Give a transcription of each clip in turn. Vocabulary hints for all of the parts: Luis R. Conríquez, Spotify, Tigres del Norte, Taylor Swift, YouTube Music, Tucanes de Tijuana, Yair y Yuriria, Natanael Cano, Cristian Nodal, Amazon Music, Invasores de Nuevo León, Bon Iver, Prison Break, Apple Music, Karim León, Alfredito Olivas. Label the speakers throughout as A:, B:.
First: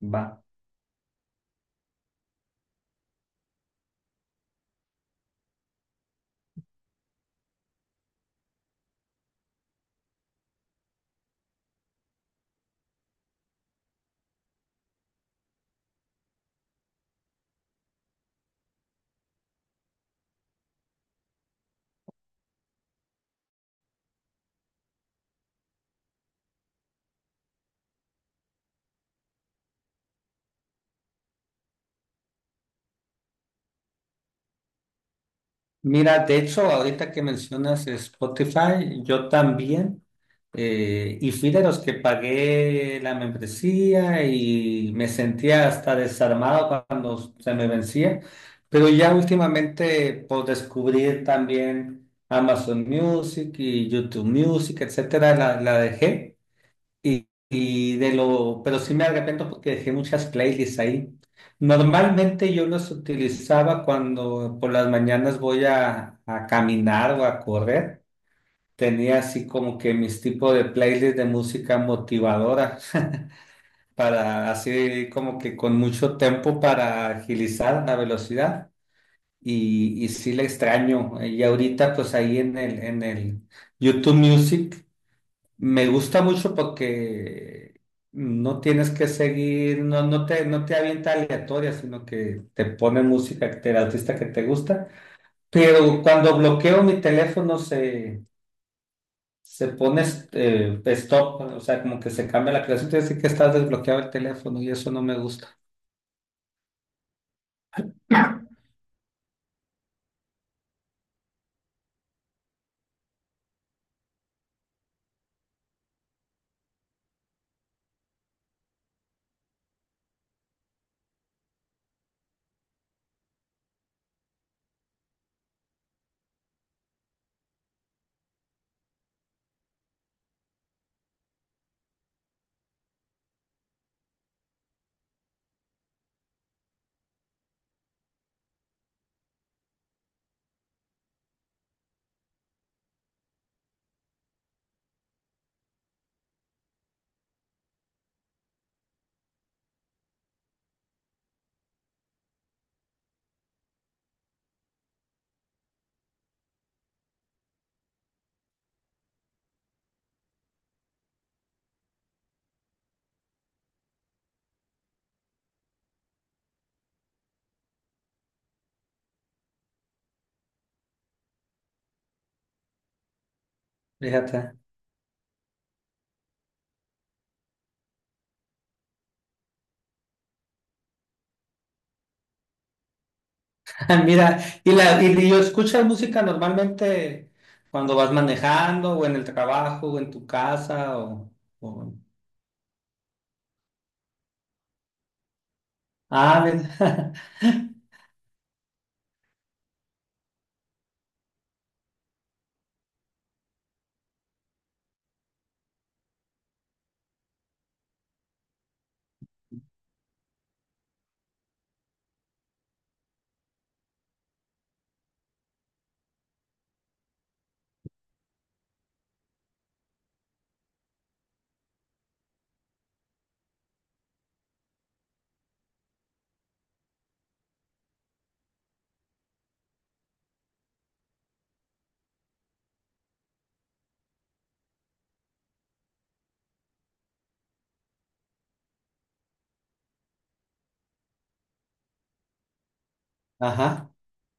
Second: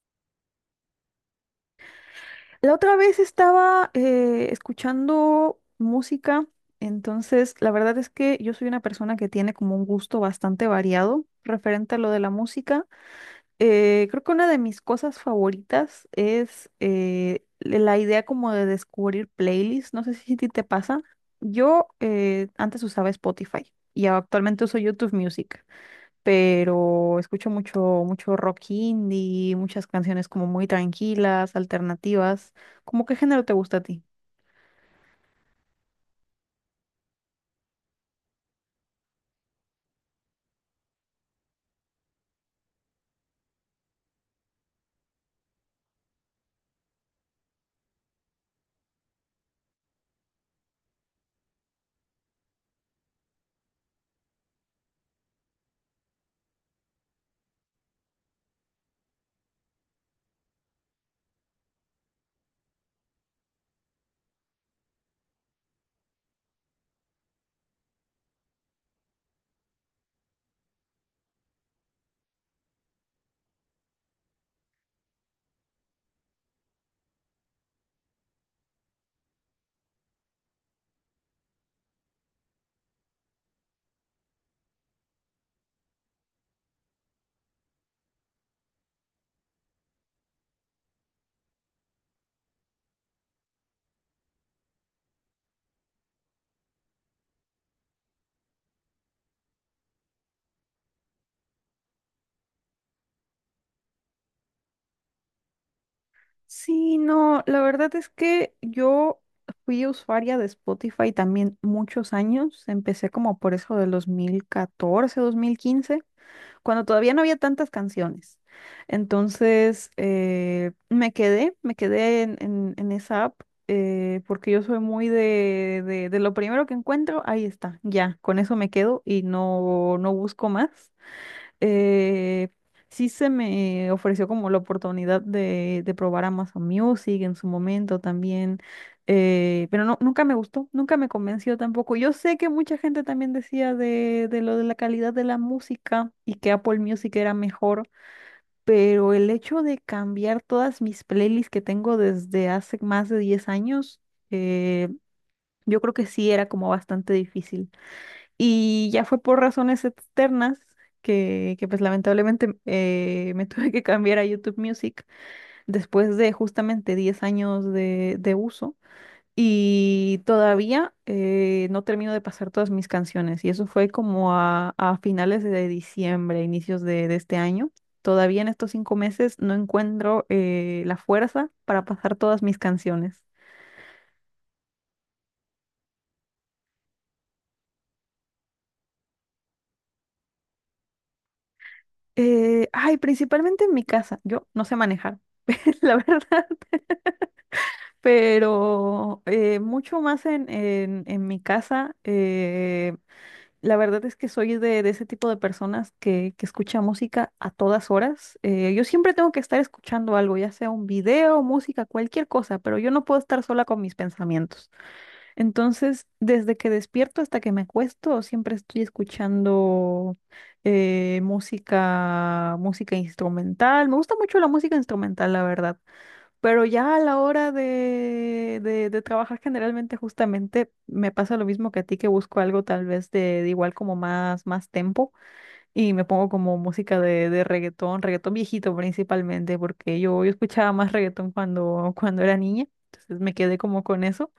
A: Va.
B: La otra vez estaba escuchando música, entonces la verdad es que yo soy una persona que tiene como un gusto bastante variado referente a lo de la música. Creo que una de mis cosas favoritas es la idea como de descubrir playlists, no sé si a ti te pasa. Yo antes usaba Spotify y actualmente uso YouTube Music, pero escucho mucho, mucho rock indie, muchas canciones como muy tranquilas, alternativas. ¿Cómo qué género te gusta a ti?
A: Mira, de hecho, ahorita que mencionas Spotify, yo también, y fui de los que pagué la membresía y me sentía hasta desarmado cuando se me vencía, pero ya últimamente por descubrir también Amazon Music y YouTube Music, etcétera, la dejé. Pero sí me arrepiento porque dejé muchas playlists ahí. Normalmente yo las utilizaba cuando por las mañanas voy a caminar o a correr. Tenía así como que mis tipos de playlists de música motivadora para así como que con mucho tiempo para agilizar la velocidad. Y sí la extraño. Y ahorita pues ahí en el YouTube Music me gusta mucho porque no tienes que seguir, no, no te avienta aleatoria, sino que te pone música que te- el artista que te gusta. Pero cuando bloqueo mi teléfono se pone stop, o sea, como que se cambia la creación, te dice que estás desbloqueado el teléfono y eso no me gusta.
B: Sí, no, la verdad es que yo fui usuaria de Spotify también muchos años. Empecé como por eso del 2014, 2015, cuando todavía no había tantas canciones. Entonces, me quedé en, en esa app, porque yo soy muy de lo primero que encuentro, ahí está, ya, con eso me quedo y no, no busco más. eh, sí se me ofreció como la oportunidad de probar Amazon Music en su momento también. Pero no, nunca me gustó, nunca me convenció tampoco. Yo sé que mucha gente también decía de lo de la calidad de la música y que Apple Music era mejor, pero el hecho de cambiar todas mis playlists que tengo desde hace más de 10 años, eh, yo creo que sí era como bastante difícil. Y ya fue por razones externas que pues lamentablemente me tuve que cambiar a YouTube Music, después de justamente 10 años de uso. Y todavía no termino de pasar todas mis canciones. Y eso fue como
A: Fíjate.
B: a finales de diciembre, inicios de este año. Todavía en estos 5 meses no encuentro la fuerza para pasar todas mis canciones.
A: Ah, mira, y, la, y yo escucho música normalmente cuando vas manejando o en el trabajo o en tu casa o-
B: Ay, principalmente en mi casa. Yo no sé manejar, la
A: Ah,
B: verdad.
A: mira.
B: Pero mucho más en, en mi casa. La verdad es que soy de ese tipo de personas que escucha música a todas horas. Yo siempre tengo que estar escuchando algo, ya sea un video, música, cualquier cosa, pero yo no puedo estar sola con mis pensamientos. Entonces, desde que despierto hasta que me acuesto, siempre estoy escuchando música, música instrumental. Me gusta mucho la música instrumental, la verdad. Pero ya a la hora de trabajar, generalmente justamente me pasa lo mismo que a ti, que busco algo tal vez de igual como más, más tempo, y me pongo como música de reggaetón, reggaetón viejito, principalmente porque yo escuchaba más reggaetón cuando, cuando era niña, entonces me quedé como
A: Ajá.
B: con eso.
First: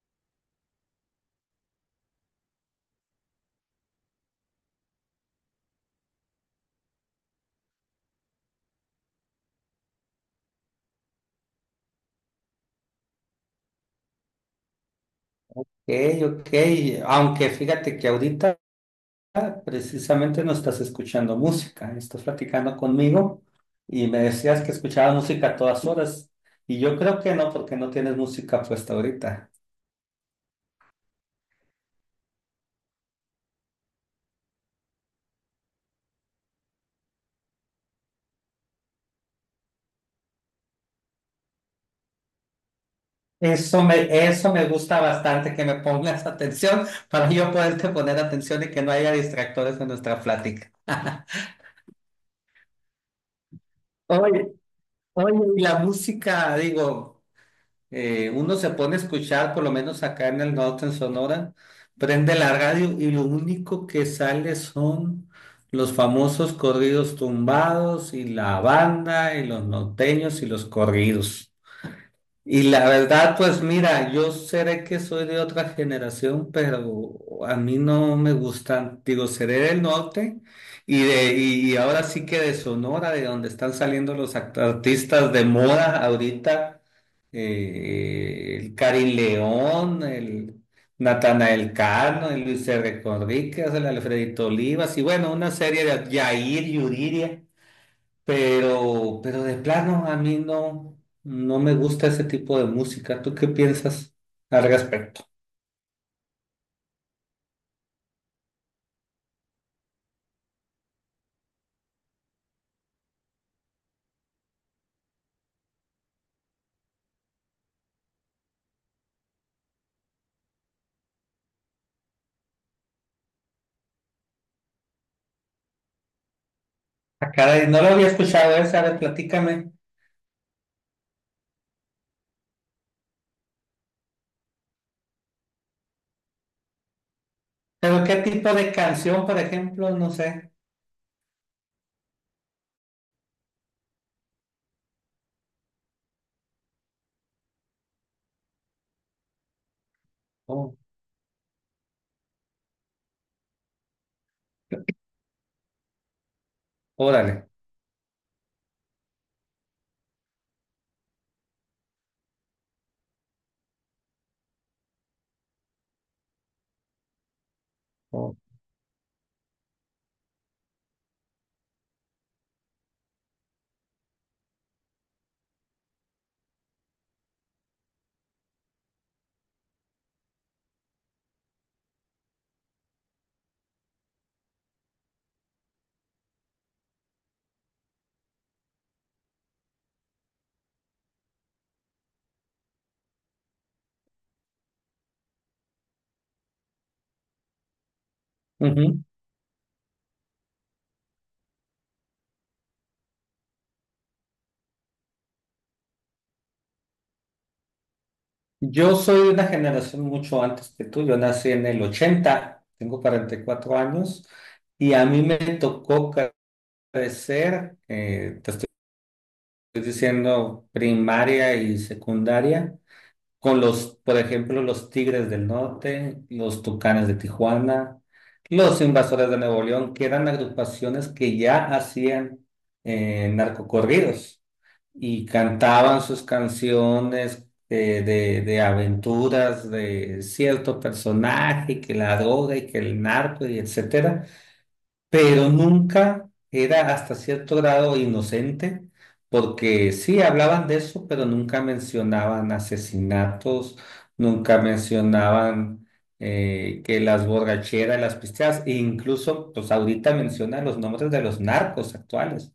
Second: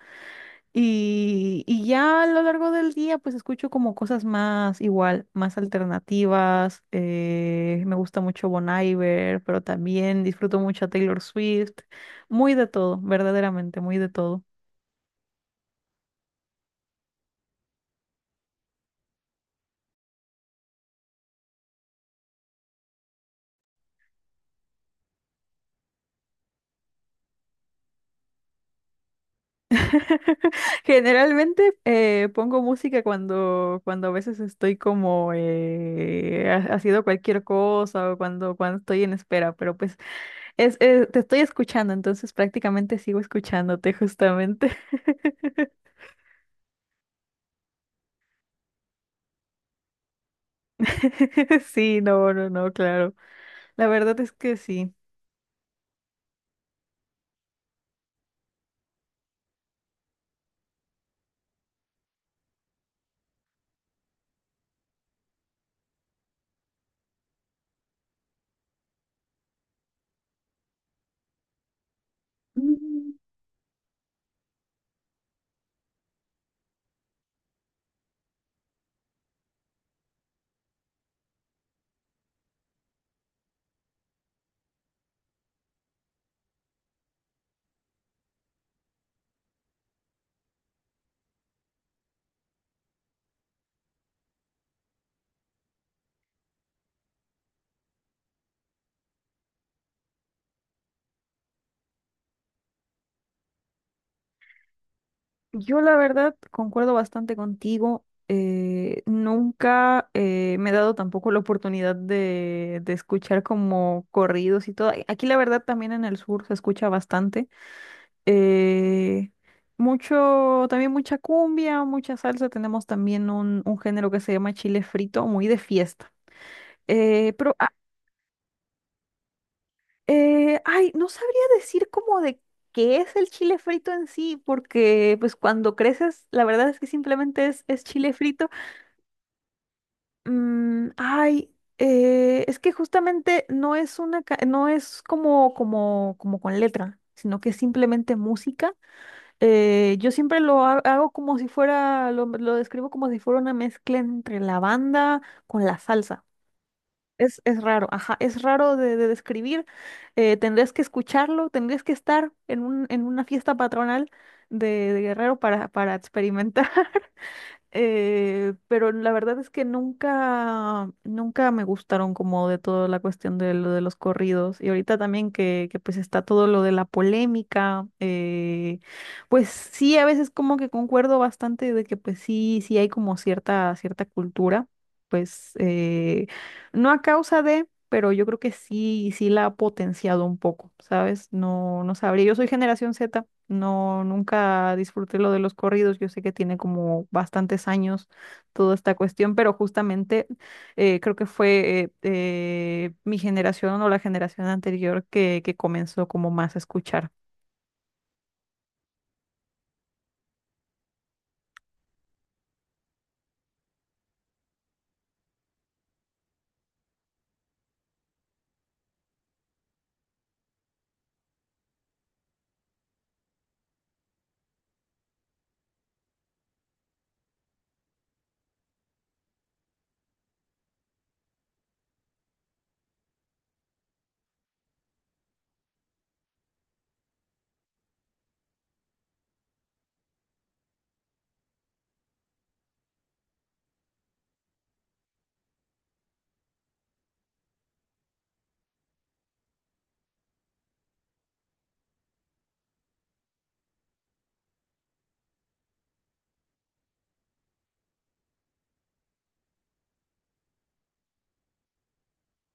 B: Y ya a lo largo del día, pues escucho como cosas más igual, más alternativas. Me gusta mucho Bon Iver, pero también disfruto mucho a Taylor Swift. Muy de todo, verdaderamente, muy de todo.
A: Ok. Ok. Aunque fíjate que ahorita precisamente no estás escuchando música, estás platicando conmigo y me decías que escuchabas música a todas horas y yo creo que no porque no tienes música puesta ahorita.
B: Generalmente pongo música cuando, cuando a veces estoy como haciendo cualquier cosa o cuando, cuando estoy en espera, pero pues te estoy escuchando, entonces prácticamente sigo
A: Eso
B: escuchándote
A: me, Eso me
B: justamente.
A: gusta bastante, que me pongas atención para yo poderte poner atención y que no haya distractores en nuestra plática.
B: Sí, no, no, no, claro. La verdad es
A: Oye,
B: que sí.
A: Oye, y la música, digo. Uno se pone a escuchar, por lo menos acá en el norte, en Sonora, prende la radio y lo único que sale son los famosos corridos tumbados y la banda y los norteños y los corridos. Y la
B: Mm,
A: verdad, pues mira, yo seré que soy de otra generación, pero a mí no me gustan. Digo, seré del norte y ahora sí que de Sonora, de donde están saliendo los act- artistas de moda ahorita, el Karim León, el Natanael Cano, el Luis R. Conríquez, el Alfredito Olivas y bueno, una serie de Yair y Yuriria. Pero de plano, a mí no, no me gusta ese tipo de música. ¿Tú qué piensas al respecto?
B: Yo la verdad concuerdo bastante contigo. Eh, nunca me he dado tampoco la oportunidad de escuchar como corridos y todo. A- Aquí la verdad también en el sur se escucha bastante. Eh, Mucho, también mucha cumbia, mucha salsa. Tenemos también un género que se llama chile frito, muy de fiesta.
A: Ah,
B: Eh, pero
A: caray, no lo había escuchado esa, a ver, platícame.
B: Eh, ay, no sabría decir como de qué es el chile frito en sí, porque pues cuando creces, la verdad es que simplemente es
A: Pero
B: chile
A: qué
B: frito.
A: tipo de canción, por ejemplo, no sé.
B: Es que justamente no es una, no es como, como, como con letra, sino que es simplemente música. Yo siempre lo
A: Oh,
B: hago como si fuera, lo describo como si fuera una mezcla entre la banda con la salsa.
A: órale.
B: Es raro, ajá, es raro de describir. Tendrías que escucharlo, tendrías que estar en un, en una fiesta patronal de Guerrero para experimentar.
A: Oh,
B: Pero la verdad es que nunca, nunca me gustaron como de toda la cuestión de lo de los corridos. Y ahorita también que pues está todo lo de la polémica, pues sí, a veces como que concuerdo bastante de que pues sí, sí hay como cierta, cierta cultura, pues no a causa de pero yo creo que sí, sí la ha potenciado un poco, ¿sabes? No, no sabría. Yo soy generación Z, no, nunca disfruté lo de los corridos. Yo sé que tiene como bastantes años toda esta
A: ujú.
B: cuestión, pero justamente creo que fue mi generación o la generación anterior que comenzó como más a escuchar.
A: Yo soy de una generación mucho antes que tú. Yo nací en el 80. Tengo 44 años y a mí me tocó crecer, te estoy diciendo, primaria y secundaria con los, por ejemplo, los Tigres del Norte, los Tucanes de Tijuana, los Invasores de Nuevo León, que eran agrupaciones que ya hacían narcocorridos y cantaban sus canciones de aventuras de cierto personaje, que la droga y que el narco y etcétera, pero nunca era hasta cierto grado inocente, porque sí hablaban de eso, pero nunca mencionaban asesinatos, nunca mencionaban que las borracheras, las pisteadas, e incluso, pues ahorita mencionan los nombres de los narcos actuales.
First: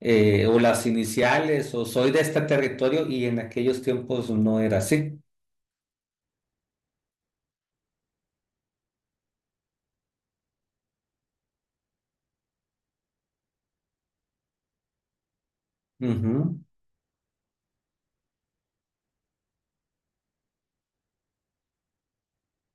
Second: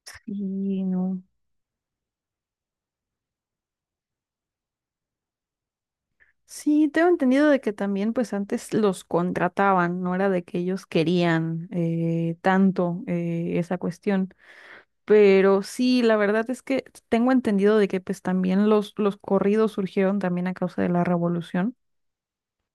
A: Eh, o
B: Y
A: las
B: no.
A: iniciales, o soy de este territorio, y en aquellos tiempos no era así.
B: Sí, tengo entendido de que también pues antes los contrataban, no era de que ellos querían tanto esa cuestión. Pero sí, la verdad es
A: Ujú.
B: que tengo entendido de que pues también los corridos surgieron también a causa de la revolución,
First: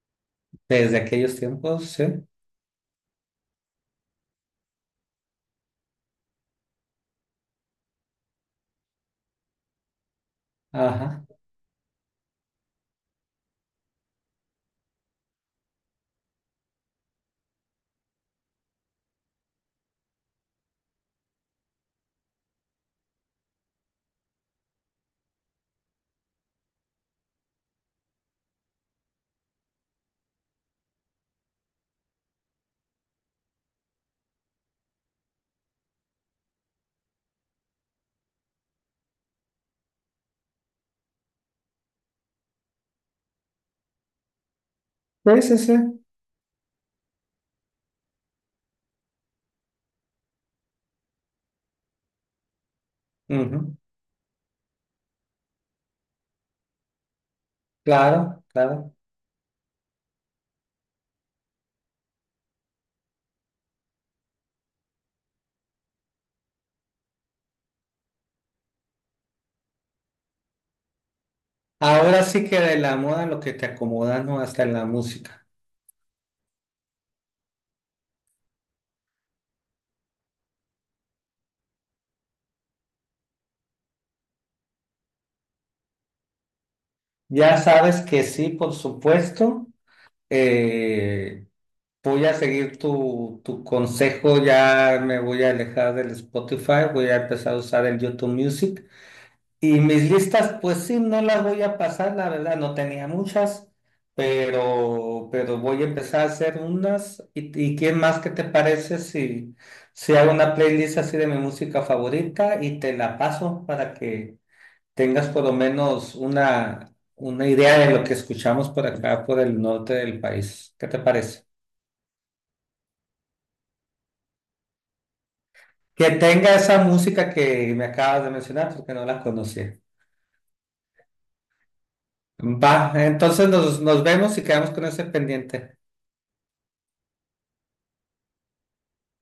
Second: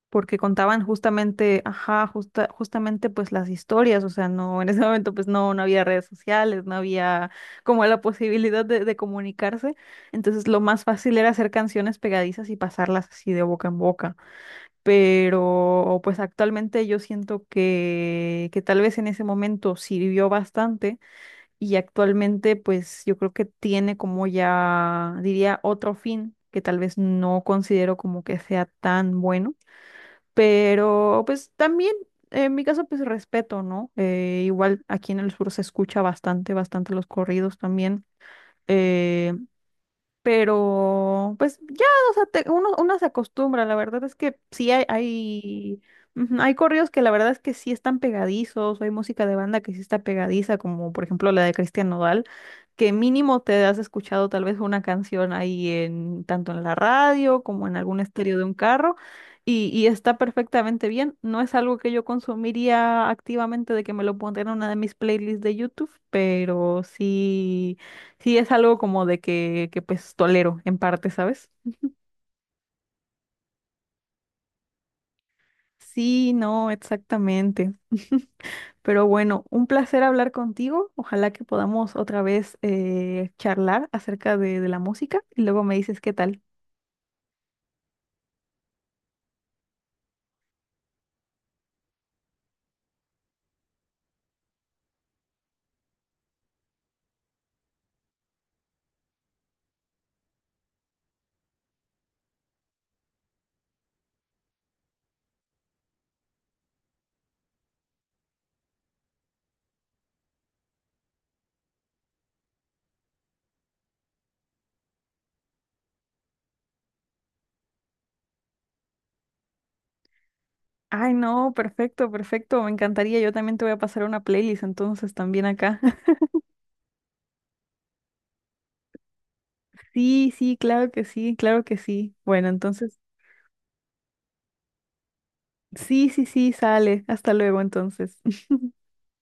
B: porque contaban
A: Desde aquellos
B: justamente,
A: tiempos, sí.
B: ajá, justamente pues las historias, o sea, no, en ese momento pues no, no había redes sociales, no había como la posibilidad de comunicarse, entonces lo más fácil
A: Ajá.
B: era hacer canciones pegadizas y pasarlas así de boca en boca. Pero pues actualmente yo siento que tal vez en ese momento sirvió bastante, y actualmente pues yo creo que tiene como ya, diría, otro fin que tal vez no considero como que sea tan bueno, pero pues también en mi caso pues respeto, ¿no? Igual aquí en el sur se escucha bastante, bastante los corridos también. eh, pero pues ya, o sea, te- uno, uno se acostumbra, la verdad es que sí hay,
A: Sí, sí,
B: hay,
A: sí.
B: ujú, hay corridos que la verdad es que sí están pegadizos, o hay música de banda que sí está pegadiza, como por ejemplo la de Cristian Nodal, que mínimo te
A: Ujú.
B: has escuchado tal vez una canción ahí en, tanto en la radio como en algún estéreo de
A: Claro,
B: un
A: claro.
B: carro, y está perfectamente bien. No es algo que yo consumiría activamente de que me lo pondría en una de mis playlists de YouTube, pero sí. Sí, es algo como de que pues tolero en parte, ¿sabes?
A: Ahora sí que de la moda lo que te acomoda, ¿no? Hasta en la música.
B: Sí, no, exactamente. Pero bueno, un placer hablar contigo. Ojalá que podamos otra vez charlar acerca de la música y luego me dices qué tal.
A: Ya sabes que sí, por supuesto. Eh, voy a seguir tu consejo, ya me voy a alejar del Spotify, voy a empezar a usar el YouTube Music. Y mis listas, pues sí, no las voy a pasar, la verdad, no tenía muchas, pero voy a empezar a hacer unas. Y qué más que te parece si, si hago una playlist así de mi música favorita y te la paso para que tengas por lo menos una idea de lo que escuchamos por acá, por el norte del país? ¿Qué te
B: Ay,
A: parece?
B: no, perfecto, perfecto. Me encantaría. Yo también te voy a pasar una playlist entonces también acá.
A: Que tenga esa música que me acabas de mencionar porque no la conocía.
B: Sí, sí, claro que sí, claro que sí. Bueno,
A: Va,
B: entonces,
A: entonces nos vemos y quedamos con ese pendiente.
B: sí, sí, sí, sale. Hasta luego entonces.